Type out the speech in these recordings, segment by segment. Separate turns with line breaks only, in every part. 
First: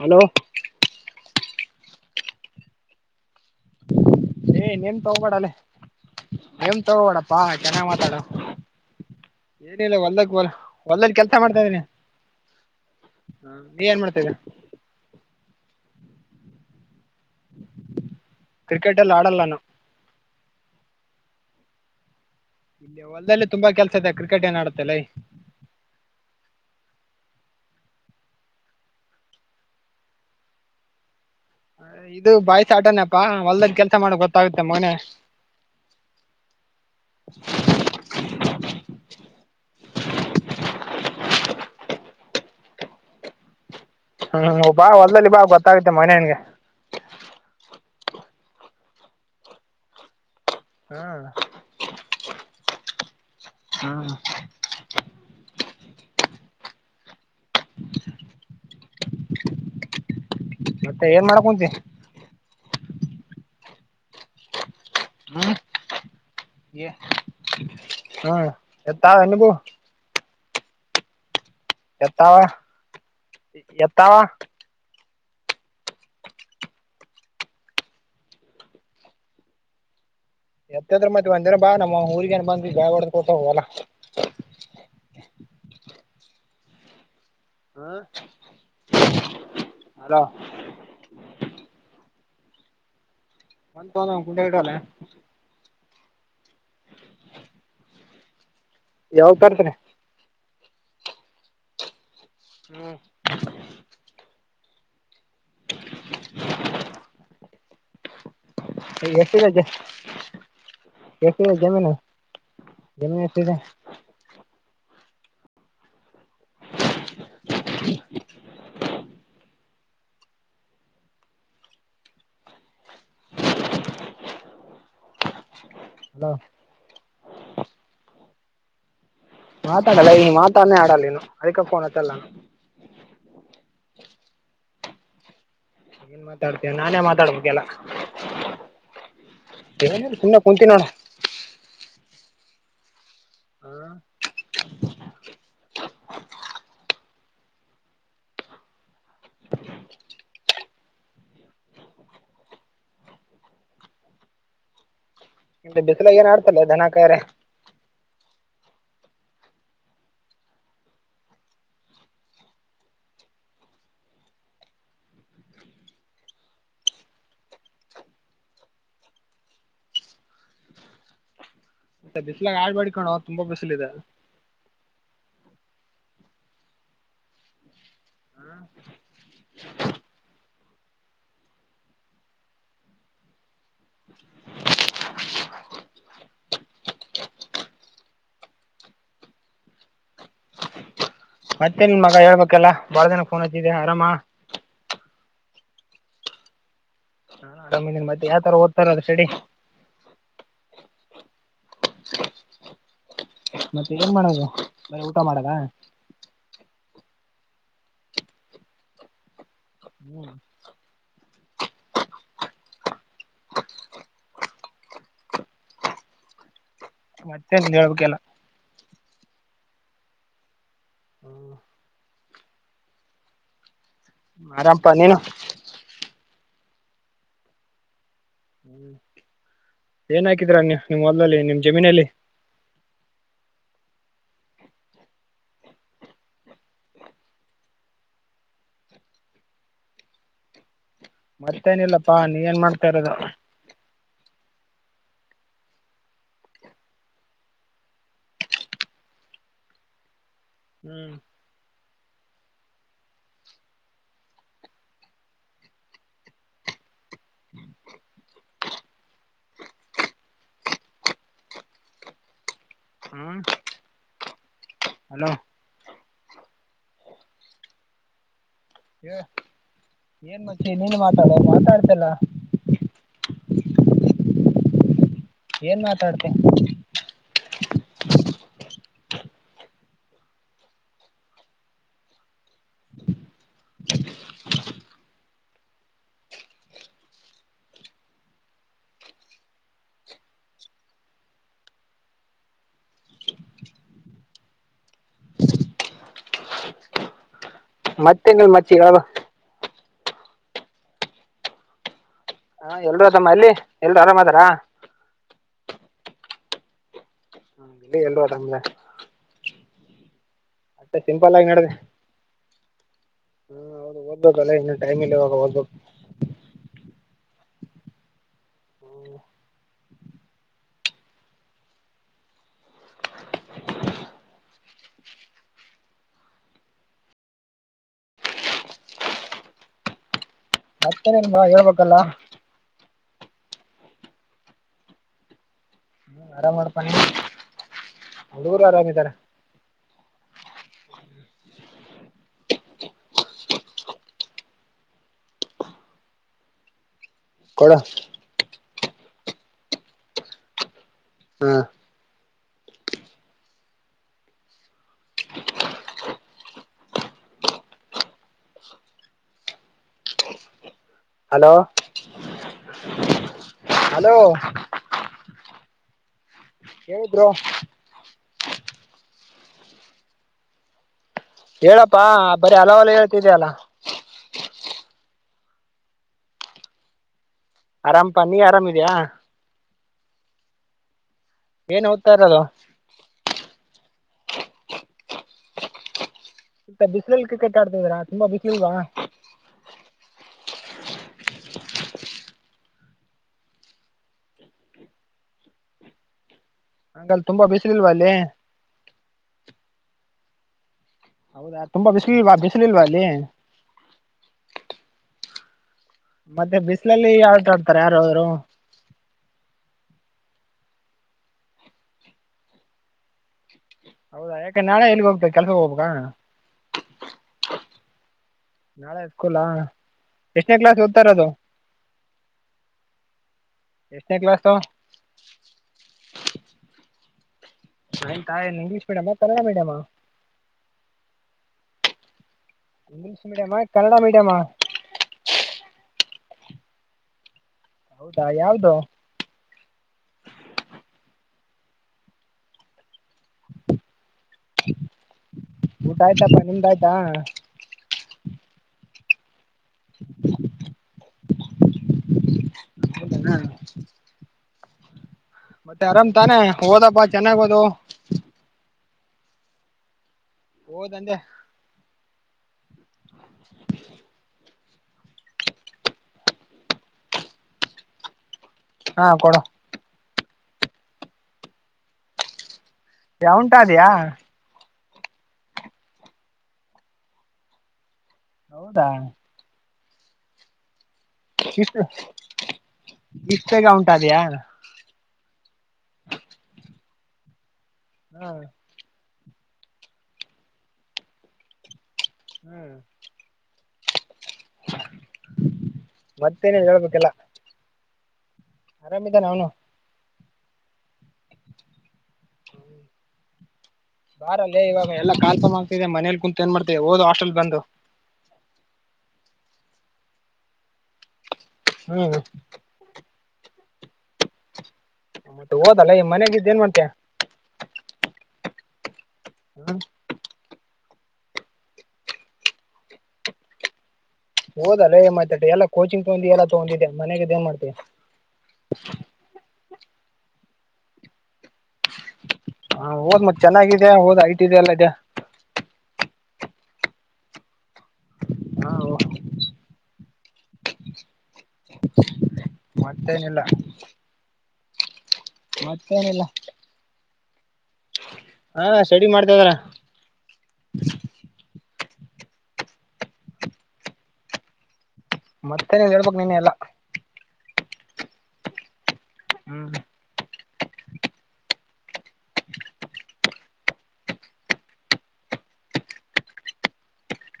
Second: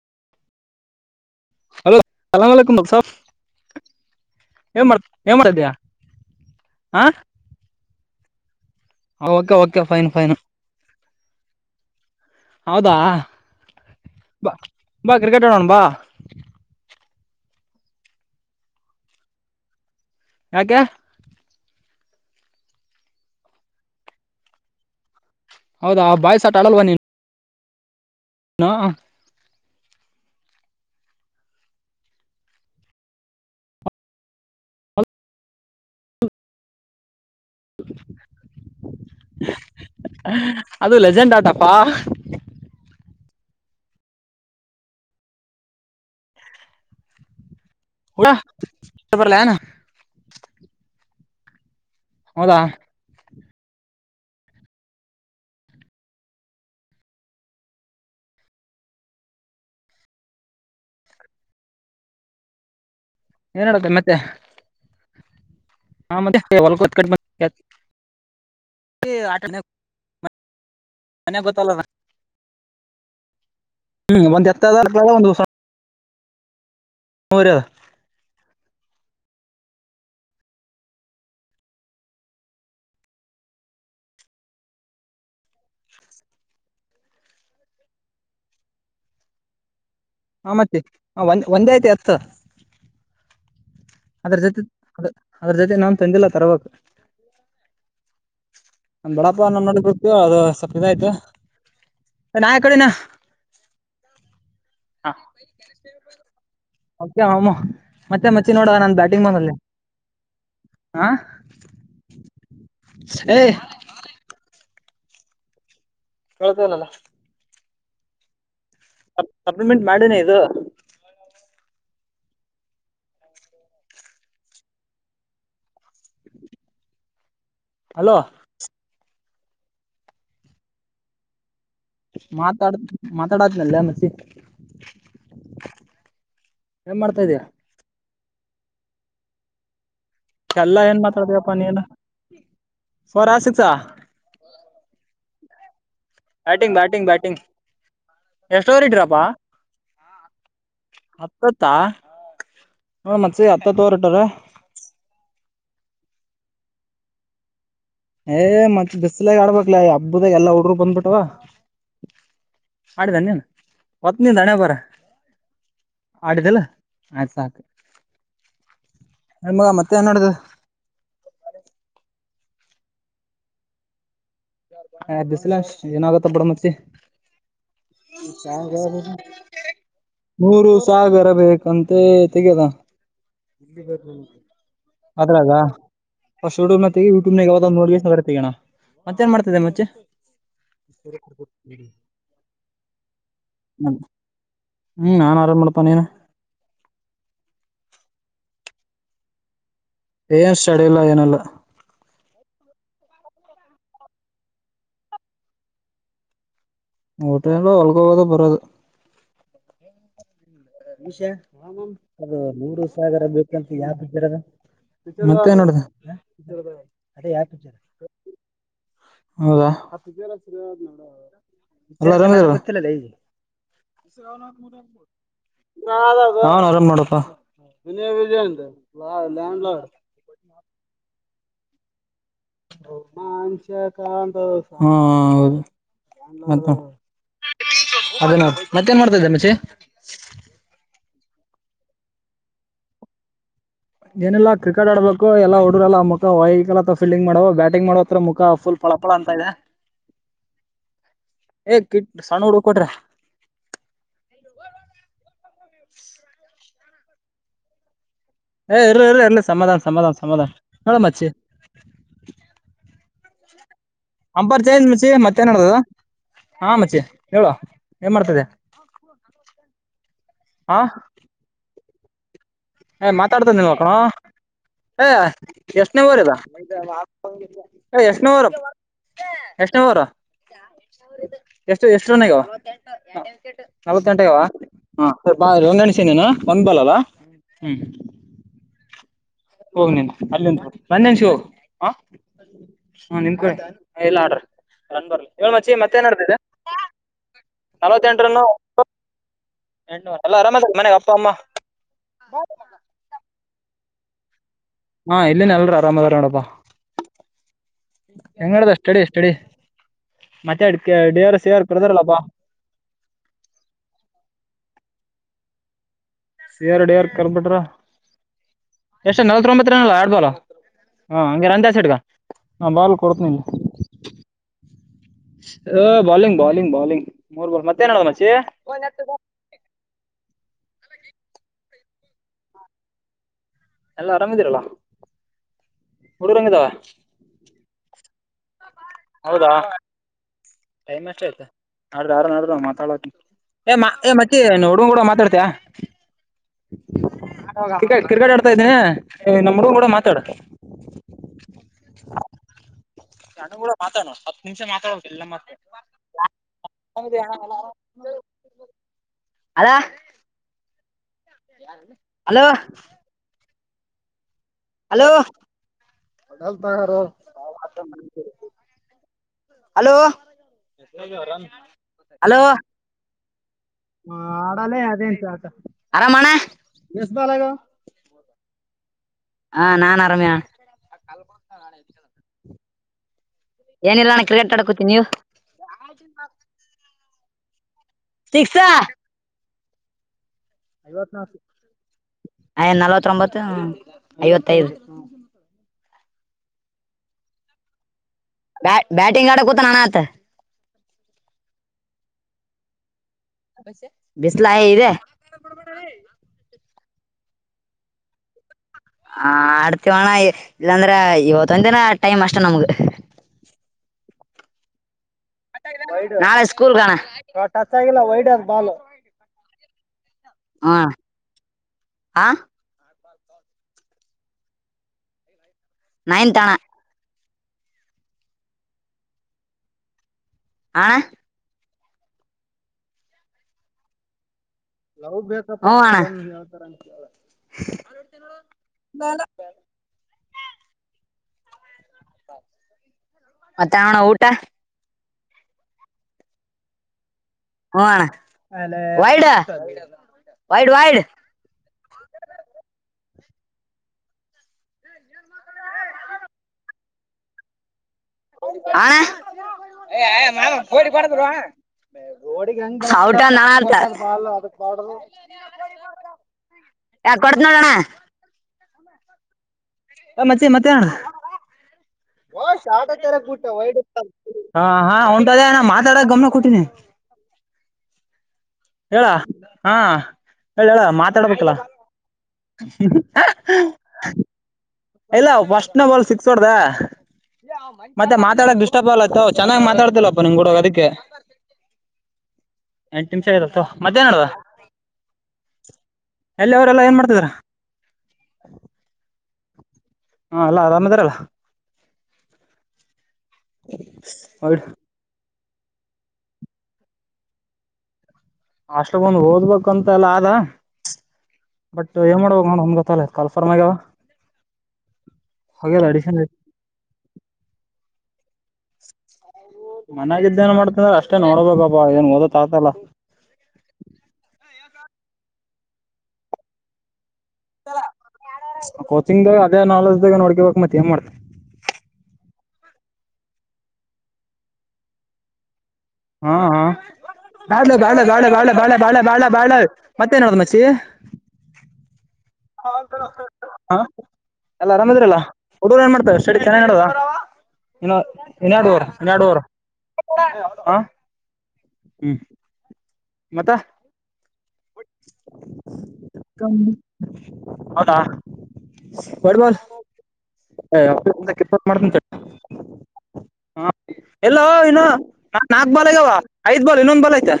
Hello
hello ಸಲಾಮಕುಮ ಬಕ್ತ ಸಾ
ಏ್ ನೇಮ್ ತಗೋಬೇಡ ಅಲ್ಲ ನೇಮ್
ಹಾ
ತಗೋಬೇಡಪ್ಪಾ ಚೆನ್ನಾಗ ಮಾತಾಡ
ಓಕೆ ಓಕೆ ಫೈನ್ ಫೈನ್
ಊಟ ಮಾಡ್ತಾ ಇದ್ದೀನಿ
ಹೌದಾ
ಇದಿಯಾ
ಬಾ ಕ್ರಿಕೆಟ್ ಹೋಗಣ ಬಾ
ಕ್ರಿಕೆಟ್ ಎಲ್ಲಿ ಆಡಲ್ಲ ನಾನು
ಯಾಕೆ
ಇಲ್ಲ ಹೊಲ್ದದಲ್ಲಿ ತುಂಬಾ ಕೆಲ್ಸ ಇದೆ ಕ್ರಿಕೆಟ್ ಏನ್ ಆಡುತ್ತೆಲ್ಲ
ಹೌದಾ ಬಾಯ್ಸಟ್ ಆಡಲ್ವಾ ನೀನು ನಾ
ಇದು ಬಾಯ್ಸ ಆಟನಪ್ಪಾ ಹೊಲ್ದದ ಕೆಲ್ಸ ಮಾಡ ಗೊತ್ತಾಗುತ್ತೆ ಮಗನೆ
ಹ ಅದು ಲೆಜೆಂಡ್ ಆಟಪ್ಪಾ
ಹ್ಮ್ ಬಾ ಹೊಲ್ದಲ್ಲಿ ಬಾ ಗೊತ್ತಾಗತ್ತೆ ಮಗನ ನಿಂಗೆ
ಹುಳ ತೊಂಬರೆಲಾ ನಾ
ಹ್ಮ
ಹೌದಾ
ಹ್ಮ ಮತ್ತೆ ಏನ್ ಮಾಡಕ ಕುಂತಿ
ಏನ್ ಹೇಳುತ್ತೆ ಮತ್ತೆ
ಹ್ಮ
ಹಾ ಮತ್ತೆ ಹೊಲ್ಕೋತ್ ಕಟ್
ಹ್ಮ ಎತ್ತಾ ಅನುಬೋ
ಮ ಬ
ಎತ್ತಾವ ಎತ್ತಾವ
ಹ್ಮ್ ಒಂದ್ ಎತ್ತದ ಕ ಒಂದು ಹೊಸದ ಮೂರು
ಎತ್ತದ್ರ ಮತ್ತೆ ಒಂದ ದಿನ ಬಾ ನಮ್ಮ ಊರಿಗೆ ಏನ್ ಬಂದ ಜೋಳ ಬಡದ್ ಕೊಟ್ಟ ಹೋಗಲ್ಲ ಹಾ
ಆ ಮತ್ತೆ ಒಂದ್ ಒಂದೇ ಆಯ್ತಿ ಎತ್ತು
ಒಂದ್ ತೊಗೊಂಡ್ ಒಂದ್
ಅದ್ರ
ಕುಂಟೆ
ಜೊತೆ
ಇಟ್ವಲೆ
ಅದ್ರ ಜೊತೆ ನಾ ತಂದಿಲ್ಲ ತರಬೇಕು ನಮ್ಮ
ಯಾವಾಗ
ದೊಡ್ಡಪ್ಪ ನೋ
ತರ್ತೀರಿ
ಕೂತವಿ ಅದ ಸಪ್ಪದಾಯ್ತು ನಾಳೆ ಕಡೆ ನ ಮತ್ತೆ ಮತ್ತೆ
ಎಷ್ಟಿದೆ
ಹಾ
ಎಷ್ಟಿದೆ ಜಮೀನು ಜಮಿ
ಏ
ಉತದೆ [unintelligible]
ಕೇಳ್ತೇನಲ್ಲ
[unintelligible]
ಸಪ್ಲಿಮೆಂಟ್ ಮಾಡನೆ ಇದು
ಅ
ಹಲೋ
ಮಾತಾಡಲ್ಲ ಈ ಮಾತಾಡಾನೇ ಆಡಲ್ಲ ನೀನು ಅದಕ್ಕೆ ಫೋನ್ ಹಚ್ಚಲ್ಲ ನಾನು
ಮಾತಾಡ್ ಮಾತಾಡದನಲ್ಲ ಮಸಿ
ಏನ್ ಮಾತಡತಿಯ ನಾನೇ
ಏನ್ ಮಾಡ್ತಾ ಇದೀಯ
ಮಾತಾಡ್ಬೇಕ ಎಲ್ಲ ವನ
ಎಲ್ಲಾ ಏನ್ ಮಾತಾಡ್ತಿಪ್ಪ ನೀನ ಹ್ಮ ಸ್ರಸಸ [unintelligible]
ಹ
ಬ್ಯಾಟಿಂಗ್ ಬ್ಯಾಟಿಂಗ್ ಬ್ಯಾಟಿಂಗ್ ಎಷ್ಟು ಓವರಿಗೆ ಡ್ರಾಪ್. ಪಾ. ಹತ್ತತ್ತ ಹ ಮತ್ಸ ಹತ್ತತ್ ರ್ಟಾರ.
ಇತ್ತ ಬಿಸಿಲ ಏನ್ ಆಡ್ತಲ್ಲ ಧನ ಕರೆ.
ಏ ಮಂತ್ ಬಿಸ್ಲಾಗ ಆಡ್ಬಕ್ಲ ಹಬ್ಬದಾಗ ಎಲ್ಲಾ ಹುಡಗುರು ಬಂದ್ಬಿಟ್ಟವಾ ಆಡಿದ ನೀನ್ ಹೊತ್ ನೀನ್ ಹಣೇ ಬರ ಆಡಿದಲ್ಲ ಆಯ್ತ ಸಾಕ ಮಗ ಮತ್ತೆ ಏನ್. ಆಡಿದ
ಮತ್ತೆ ಬಿಸ್ಲಾಗ ಆಡ್ಬ್ಯಾಡಿ ಕಣೋ ತುಂಬಾ ಬಿಸಿಲಿದೆ.
ಹ ಬಿಸಲಗ ಸ್ಟ್ರೈನ್ ಆಗತ್ತ ಬಡ ಮಚ್ಚಿ. ಚ ನರು ಸಾಗರ ಬೇಕಂತೇ ತೆಗಿ ಅದನ್ನಾ. ಅದ್ರಾಗ ಶುಡ್ಯೂಬ್ನಾಗ ತೇಗಿ ಯೂಟ್ಯೂಬ್ ನಾಗ ಯಾವಡೋ ನೋಡ್. ಹೋಗಣ ಮತ್ತೇನ್ ಮಾಡ್ತ. ಮಚ್ಚಿ.
ಮತ್ತೆ ಏನ್ ಮಗ ಹೇಳ್ಬೇಕೆಲ್ಲ ಬಾಳ ದಿನಕ್ಕೆ ಫೋನ್ ಹಚ್ಚಿದೇಯಾ ಆರಾಮ.
ಹ್ಮ್ ನಾನ್ ಆರಾಮ್ ಮಾಡ್ಪಾ ನೀನು.
ನಾ ಆರಾಮಿದೀನಿ ಮತ್ತೆ ಯಾವ್ತರ ಓದ್ತಾರೋದು ಸ್ಟಡಿ.
ಏನ್ ಸ್ಟಡಿಲ್ಲ ಏನಿಲ್ಲ.
ಮತ್ತೆ ಏನ್ ಮಾಡದು ಬರಿ ಊಟ ಮಾಡದ.
ಊಟ ಎಲ್ಲಾ ಹೊಳ್ಗೋಗೋದು ಬರೋದು. ಅದು ನೂರು ಸಾವಿರ ಬೇಕಂತ ಯಾ ಹುದ್ದೆರಾಗ.
ಮತ್ತೆ ನೀ ಹೇಳ್ಬೇಕ ಎಲ್ಲ.
ಹೌದಾ. ಗೊತ್ತಿಲ್ಲ ಲೇ.
ಆರಾಮ್ ಪಾ ನೀನು.
ನಾನ್ ಆರಾಮ್ ನೋಡಪ್ಪಾ. ವಿಜಯ ವಿಜಯಂತನೇ ಲ್ಯಾಂಡ್ ಲಾರ್ಡ್.
ಏನ್ ಹಾಕಿದ್ರ ನೀವು ನಿಮ್ ಹೊಲ್ದಲ್ ನಿಮ್ ಜಮೀನಲ್ಲಿ.
[unintelligible] ಹಾ ಹೌದ್ ಮತ್ತೇನ್ ಮಾಡ್ತಿದ್ಯ ಮಚ್ಚಿ.
ಮತ್ತೇನಿಲ್ಲಪ್ಪಾ ನೀ ಏನ್ ಮಾಡ್ತಿರೋದು.
ಏನಿಲ್ಲಾ ಕ್ರಿಕೆಟ್ ಆಡ್ಬೇಕು ಎಲ್ಲಾ ಹುಡುಗ್ರು ಆ ಮುಖ ವೈಕಲ್ಲವಾ ಫೀಲ್ಡಿಂಗ್ ಮಾಡೋ ಬ್ಯಾಟಿಂಗ್ ಮಾಡೋ ಹತ್ರ ಮುಖ ಫುಲ್ ಫಳಫಳ ಅಂತ ಇದೆ.
ಹ್ಮ್
ಏ ಕಿಟ್ ಸಣ್ಣ ಹುಡುಗ್ರುಗ್ ಕೊಡ್ರ.
[unintelligible]
ಏ ಇರೋ ಇರೋ ಇರ್ಲಿ ಸಮಾಧಾನ ಸಮಾಧಾನ ಸಮಾಧಾನ ನೋಡೋ ಮಚ್ಚಿ.
ಹ್ಮ್.
ಅಂಬರ್. ಏನ್ ಮಚ್ಚಿ
ಹಲೋ
ಮತ್ತೆನ್ನಾಡ್ದದ. ಹಾ ಮಚ್ಚಿ ಹೇಳೋ ಏನ್ ಮಾಡ್ತತಿದೆ.
ಏನ್ ಮಚ್ಚಿ
ಹಾ
ನೀನು ಮಾತಾಡ ಮಾತಾಡ್ ತಿಲ್ಲ
ಏ ಮಾತಾಡ್ತತಿದ್ದನಲ್ಲ ಕಣೋ. ಏ
ಏನ್
ಎಷ್ಟನೇ ಓವರ್
ಮಾತಾಡ್ತೆ
ಎಷ್ಟನೇ ಓವರ್ ಎಷ್ಟ್ ಎ ಓವರ ಎಷ್ಟ ಎಷ್ಟು ರನ್ ಆಗ್ಯಾವ. ನಲವತ್ತೆಂಟ್ ಆಗ್ಯಾವ ಹಾ. ಬಾ ರೋಂಗಣಿಸನೇನ ಒಂದ್ ಬಲ್ಲ್ಲ. ಹ್ಮ್ ಹೋಗ್ ನಿನ್ ಅಲ್ಲಿಂದ ನಂದ ನಿನ್ಷಿ ಹೋಗ ಹ ನಿಮ್ ಕಡೆ ಎಲ್ಲ ಆಡ್ರಿ ಬರ್ ಹೇಳ್ ಮಚ್ಚಿ ಮತ್ ಏನ್ ಆಡ್ತಿದ್ಯೆ.
ಮತ್ತೆಂಗ ಮಚ್ಚಿ ಹೇಳ್ಬಕ್.
ಎಂಟ್ನೂರ್ ಎಲ್ಲ ಆರಾಮ್ ಅದರೇನು ಮನೆಗ್ ಅಪ್ಪ ಅಮ್ಮ.
ಹ ಎಲ್ರೂ ಅದಮ್ಮ ಅಲ್ಲಿ ಎಲ್ರುೂ ಆರಾಮ್ ಅದಾರ.
ಹಾ ಇಲ್ಲಿನ್ ಎಲ್ರು ಆರಾಮ್ ಅದಾರ ನೋಡಪಾ.
ಇಲ್ಲಿ ಎಲ್ರೂ ಆರಾಮದ
ಹೆಂಗಡ್ದ ಸ್ಟಡಿ ಸ್ಟಡಿ. ಮತ್ತೆ
ಅಷ್ಟೆ
ಡಿ
ಸಿಂಪಲ್
ಆರ್
ಆಗಿ
ಸಿ ಆರ್
ನಡ್ದ
ಕರ್ದಾರಲ್ಲಪ್ಪಾ
ಹ ಹೌದು ಹೋಗ್ಬೇಕುಲ್ಲ ಇನ್ನು ಟೈಮ್ ಇಲ್ಲ ಹೋಗ್. ಒದ್ಬೇಕ್.
ಸೆರ್ಡ ಏರ್ ಕರ್ಬಿಟ್ರ ಎಷ್ಟ ನಲ್ವತ್ತೋಮ್ಬತ್ತ ನಲ್ಲ ಆಡ್ ಬಾಲ್ ಹಾ ಹಂಗಾರ ಅ ಸೈಡ್ಗ ಹ ಬಾಲ್ ಕೊಡತ್ನಿ ಆ ಬಾಲಿಂಗ್ ಬಾಲಿಂಗ್ ಬಾಲಿಂಗ್ ಮೂರ್ ಬಾಲ್ ಮತ್ತೆ ಅಡ್ದೆನ್ ಮಚ್ಚಿ.
ಹತ್ತರೇಲ್ವಾ ಹೇಳ್ಬೇಕಲ್ಲ.
ಎಲ್ಲ ಆರಾಮಿದೀರಲ್ಲ.
ಹ್ಮ ಅರಾಮ್ ನೋಡಪ್ಪ ನಿ. ಹಡ್ಗುರು ಆರಾಮ್
ಹೌದಾ ಟೈಮ್ ಎಷ್ಟ ಆಯ್ತಾ. ನ ನಡ್ದರು ಮಾತಾಡ ಏ ಮಚ್ಚಿ ಹುಡ್ಗುರು ಅವ್ರ್ ಮಾತಾಡ್ತಿಯ.
ಕೊಡು
ಕ್ರಿಕೆಟ್ ಕ್ರಿಕೆಟ್ ಆಡ್ತಾ ಇದ್ದೀನಿ. ಏ ನಮ್ಡು ಮೂಡ ಮಾತಾಡ್.
ಹಾ.
ಹಣ್ಣ ಕೂಡ ಮಾತಾಡೋ ಹತ್ತು ನಿಮಿಷ ಮಾತಾಡೋ ಎಲ್ಲ ಮತ್ರ ಅದ.
Hello
hello.
ಹಲೋ.
ಹಲೋ ಲ್ತ ಹಾರೋ
ಹೇಳಿದ್ರು
ಹಲೋ
ಹೇಳಪ್ಪಾ
ಹಲೋ
ಬರೀ ಹಲವಲ್ಲ ಹೇಳ್ತಿದ್ಯಲ್ಲ.
ಅದೆ ಅದೇಂತ ಆತ ಆರಾಮಣ್ಣ ಎಷ್ಟ ಅಲ.
ಆರಾಮ್ಪಾ ನೀ ಆರಾಮಿದ್ಯಾ.
ಹಾ ನಾನ್ ಆರಮಿಯ.
ಏನ್ ಹೋಗ್ತಾ ಇರದು.
ಏನಿಲ್ಲ ನಣ ಕ್ರಿಕೆಟ್ ಆಡಕೋತಿ ನೀವು.
ಇತ್ತ ಬಿಸಿಲುಲ್ ಕಟ್ಟ ಆಡ್. ರಾ ತುಂಬಾ
ಸಿಕ್ಸ್
ಬಕ್ಕಿಲ್ವಾ.
ಐವ ನಲ್ವತ್ತೊಂಬತ್ತು ಐವತ್ತೈದು.
ಹಂಗಲ್ಲಿ ತುಂಬಾ ಬಿಸಿಲಿಲ್ವಾ ಅಲ್ಲಿ.
ಬ ಬ್ಯಾಟಿಂಗ್ ಆಡ ಕೂತ ನಣ ಆತ
ಹೌದಾ ತುಂಬಾ ಬಿಸಿಲುಲ್ವಾ ಬಿಸಿಲುಲ್ವಾ ಅಲ್ಲಿ
ಬಿಸ್ಲ ಇದೆ
ಮತ್ತೆ ಬಿಸ ಅಲ್ಲಿ [unintelligible] ಆಡ್ತಾರೆ ಯಾರ ಅವರು
ಹ ಆಡ್ತಿವಣ ಇಲ್ಲಾಂದ್ರ ಇವತ್ತು ಒಂದಿನ ಟೈಮ್ ಅಷ್ಟ ನಮಗ
ಹೌದ ಯಾಕೆ ನಾಳೆ ಎಲ್ಗೆ ಹೋಗ್ಬೇಕು ಕೆಲ್ಸಕ್ಕೆ ಹೋಗ್ಬೇಕಾ
ನಾಳೆ ಸ್ಕೂಲ್ಗ್ಣ ಟಚ್ ಆಗಿಲ್ಲ ವೈಡದ್ ಬಾಲು
ನಾಳೆ ಸ್ಕೂಲಾ ಎಷ್ಟನೇ
ಹ
ಕ್ಲಾಸ್ ಓದ್ತಾ ಇರೋದು
ಹ
ಎಷ್ಟನ ಕ್ಲಾಾಸು
ನಯಂತಣ
ನ ಇಂಗ್ಲಿಶ ಮೀಡಿಯ್ ಕನ್ನಡ ಮೀಡಿಯಮ
ಆ
ಇಂಗ್ಲೀಷ್ ಮೀಡಿಯಮ ಕನ್ನಡಾ ಮೀಡಿಯಮ
ಲವ ಬೇಕ ಹು ಅಣ.
ಹೌದಾ ಯಾವ್ದು
ಹ ಮತ್ತಅಣ್ಣ ಊಟ
ಊಟ ಆಯ್ತಪ್ಪ ನಿಮ್ದ ಆಾಯ್ತಾ
ಹಣ ವೈಡ ವೈಡ್ ವೈಡ್
[unintelligible] ಮತ್ತೆ ಆರಾಮ್ ತಾನೆ ಓದಪ್ಪಾ ಚೆನ್ನಾಗ್ ಓದು
ಹ [unintelligible] ಹಿಿ
ಓದಂದೆ
ಪಡದುರುವ [inaudible] ಓಡಿ. [inaudible] ಹೌಟಾ, ನಾನತ? [inaudible] ಯಾವಧೂರಲೋ, ಕೊಡುತೀನಿ, ನೋಡೋಣ? [unintelligible]
ಹಾ, ಕೊಡು. [inaudible]
ಹ ಮತ್ತೆ ಮತ್ತೆಣ? [inaudible] ವಾಷ್. [inaudible] ಟ ಜರ ಊಟ ವೈ
ಉಂಟಾದ್ಯಾ
ಹಾ, ಒಂಟದೇ, ನ, ಮಾತಾಡ, ಗಮನ ಕೊಟ್ಟಿನಿ. [inaudible]
ಹೌದಾ
ಹೇಳಾ? [inaudible] ಹಾ, ಹೇಳುಹೇಳು, ಮಾ. [inaudible] ಮತ್ಹಾಡುಬೇಕುಳ?
ಇಷ್ಟು ಇಷ್ಟು ಬೇಗ ಉಂಟಾದ್ಯಾ
[inaudible] ಇಲ್ಲ, ಫಸ್ಟ್ ನ, ಬಾಲ್ ಸಿಕ್ಸ್ ಹೊಡ್ದ. [inaudible] ಮತ್ತೆ,
ಹಾ
ಮಾತಾಡಕ್, ಡಿಸ್ಟ್ರಿಕ್ಟ್, ಅಗಲ ತಾಕೋಳಿ? [inaudible] ಚೆನ್ನಾಗ್ ಮಾತಾಡ್ತಿಲ್ಲಪ್ಪ! ನಿಂಗ ಕೂಡ ಅದಕ್ಕೆ? [inaudible]
ಹ್ಮ್... [inaudible]
ಮತ್ತೆೇನ್, ಮಾಡೋದು? [inaudible] ಎಲ್ಲಿ
ಮತ್ತೇನು,
ಅವರೆಲ್ಲ ಏನ್
ಹೇಳ್ಬೇಕೆಲ್ಲ
ಮಾಡ್ತಿದ್ರ
ಆರಾಮಿದಾನ, ಅವನು? [unintelligible]
ಹಾ, ಅಲ್ಲಾ ಆ, ರಾಮ್ದಾರಲ್ಲ. [inaudible]
ಬಾರಲೈ, ಇವಾಗ, ಎಲ್ಲಾ. [inaudible] ಕಾಲ್ಕ್, ಆಗ್ತಿದೆ ಮನೇಲಿ ಕುಂತ್ ಏನ್ ಮಾಡ್ತಿಯ ಓದ್ ಹಾಸ್ಟೆಲ್ ಬಂದು. [inaudible]
ಅಷ್ಟಗೊಂದು, ಓದ್ಬೇಕಂತ, ಎಲ್ಲ, ಆದರೆ. [inaudible] ಬಟ್
ಹ್ಮ್
ಏನ್, ಮಾಡಬೇಕು, ನೋಡು, ನಮಗೂ, ಗತ್ತಲ್ಲತ್ತು, ಕಾಫರ್ಮ ಆಗ್ಯಾವ. [unintelligible]
ತಮತ್ತೆ,
ಹೋಗ್ಯದ
ಹೊದ್ಲೈ, ಈ
ಅಡಿಷನ್
ಮನ್ಯಾಲೀ, ಕುಂತು, ಏನು, ಮಾಡುತ್ತೀಯಾ? [inaudible]
ಮನ್ಗಿದ್ದ್ದೇನ್, ಮಾಡ್.. [unintelligible] ಅಂದ್ರೆ, ಅಷ್ಟೇ ನೋಡಬೇಕಪ್ಪಾ! ಏನ್ ಒದಹಾಕು ಆಗುತ್ತಾಲ. [inaudible]
ಹೋಧಲೈ, ಮತ್ತೆ, ಎಲ್ಲ, ಕೋಚಿಂಗ್ ತಗೊಂಡಿದ್ದ, ಎ ತಗೊಂಡಿದ್ದಿಯಾ, ನೀನು? [inaudible]
ಕೋಚಿಂಗ್, ಅದೇ ನಾಲೆಜ್? [inaudible] ನೋಡ್, ಹಕ್ ಮತ್ತ ಮಾಡ. [unintelligible]
ಹಾ, ಹಓದ್ ಮತ್ ಚೆನ್ನಾಗಾಗಿದೆ ಓದ್ ಐಟ್ದೆಲ್ಲ ಇದ. [inaudible]
ಹಾ ಹಾ, ಧಾಡು, ಧಾಡು. [unintelligible] ಬಾಳ, ಬಾಳ,
ಹಾ
ಬಾಳ, ಬಾಳ ಬಾಳ ಬಾಳ್ಳು.. [unintelligible] ಮತ್ತೇ, ನೋಡುದು, ಮಚಿ. [inaudible]
ಪ
ಹಾ ಎಲ್ಲರೂ ಆರಾಮ್ ಅದಿರಲ್ಲ ಹುಡುಗರು ಏನ್ ಮಾಡ್ತಾರೆ
ಮತ್ತೇನಿಲ್ಲ
ಸ್ಟಡಿ ನಡದ ಇನ್ನ
ಹಾ
ಇನ್ನಡುುವರ್
ಸ್ಟಡಿ ಮಾಡ್ತಾ
ಇನ್ನಡುುವರು
ಇದಾರ
ಹ ಹೂ ಮತ್ತ
ಮತ್ತೆ, ನೀನ್ ಹೇಳ್ಬಕ್ ನೀನೆ ಎಲ್ಲ? [unintelligible]
ಹೌದಾ. [unintelligible] ಹೊಡಿಬಾರೊ.
ಹ್ಮ್
[unintelligible] ಎಲ್ಲೋ ಇನು ನಾಕ್ ಬಾಲ್ಗಾವ ಐದ್ ಬಾಲ್ ಇನ್ನೊಂದ ಬಾಲ್ ಆಯ್ತ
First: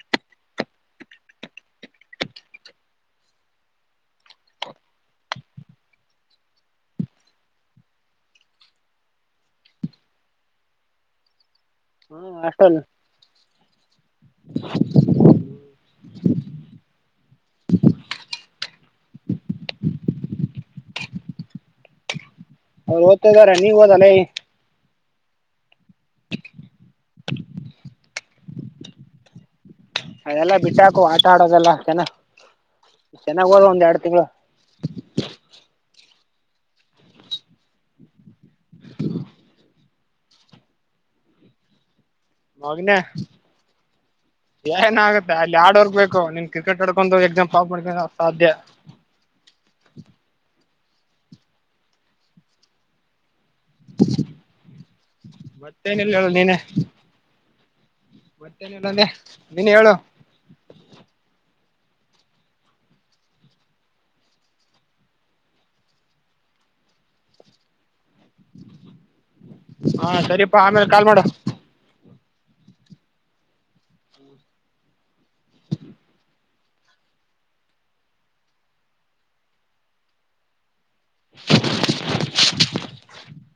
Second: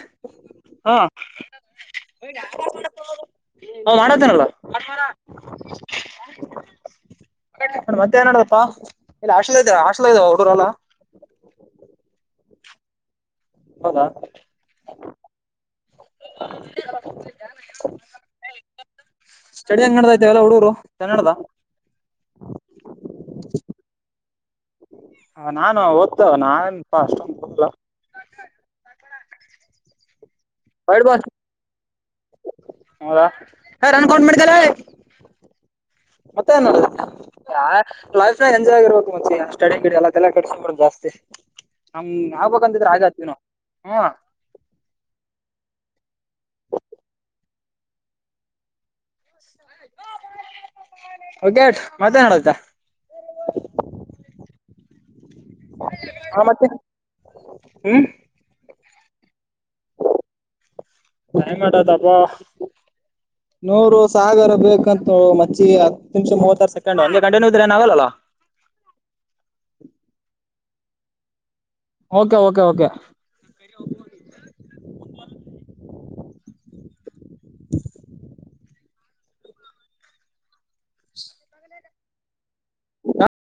ಹ್ಮ್. [unintelligible] ಹೇ ಯಾರದು ನೋಡು
ಹ್ಮ್ ಹಾಸ್ಟೆಲ್
ಹೌದಾ ಸ್ಟೆಡಿ ಹೆಂಗ್ ನೆಡೆದವ ಹುಡುಗರು ಚೆನ್ನಾಗಿ ನೆಡದವ
ಅವ್ರು ಓದ್ತಾ ಇದಾರ ನೀವ್ ಓದಲ್ಲೇ
ನಾನು ಓದ್ತ ನಾನ್ಪಾ ಅಷ್ಟೊಂದು ಹಲ್ಲ
ಅದೆಲ್ಲ ಬಿಟ್ಟಾಕು
ವೈಟ್
ಆಟ
ಬಾಲ್
ಆಡೋದೆಲ್ಲ ಜೆನ
ಹೌದಾ ರನ್ ಕೌಂಟ್ ಮಾಡ್ಕಳೇ ಮತ್ತೆ ನ್ಡ ಲೈಫ್ ನ ಎಂಜಾಯ್ ಆಗಿರ್ಬೇಕು ಮುಂಚೆ ಸ್ಟಡಿ ಗಿಡಿ ಎಲ್ಲಲ್ಲ ಕಟ್ಸಂಬಡ್ ಜಾಸ್ತಿ ಹಂಗ್ ಆಗ್ಬೇಕಂತಿದ್ರೆ
ಮಗನೆೇ
ಆಗತ್ತೀವಿ ನಾವು ಹ್ಮ್
ಏನ ಆಗತ್ತೆ ಅಲ್ಲಿ ಹಾರ್ಡ್ವರ್ಕ್ ಬೇಕು ಹ ನೀನ್ ಕ್ರಿಕೆಟ್ ಎಕ್ಸಾಮ್ ಪಾಸ್ ಮಾಡ್ಕೊ ಸಾಧ್ಯ
ವಿಕೇಟ್ ಮತ್ತೆ ಆಡಕ
ಹ ಮತ್ತೇನಿಲ್ಲ ಹೇಳ ನೀನೇ
ಹೂ
ಮತ್ತೇನಲ್ಲ ಅಂದೆ ನೀನ್ ಹೇಳು
ಹೆಂಗ ಮಾಡದಪ್ಪಾ ನೂರು ಸಾಗರ ಬೇಕಂತೂ ಮಚ್ಚಿ ಹತ್ತು ನಿಮಿಷ ಮೂವತ್ತಾರು ಸೆಕೆಂಡ್ ಹಂಗೆ ಗಂಟೆನ್ಯೂ ಇದ್ರೆನ ಆಗಲ್ಲಾ
ಹಾ ಸರಿ ಪ್ಪಾ ಆಮೇಲೆ ಕಾಲ್ ಮಾಡ
ಓಕೆ ಓಕೆ ಓಕೆ ಹ ಹ ಹ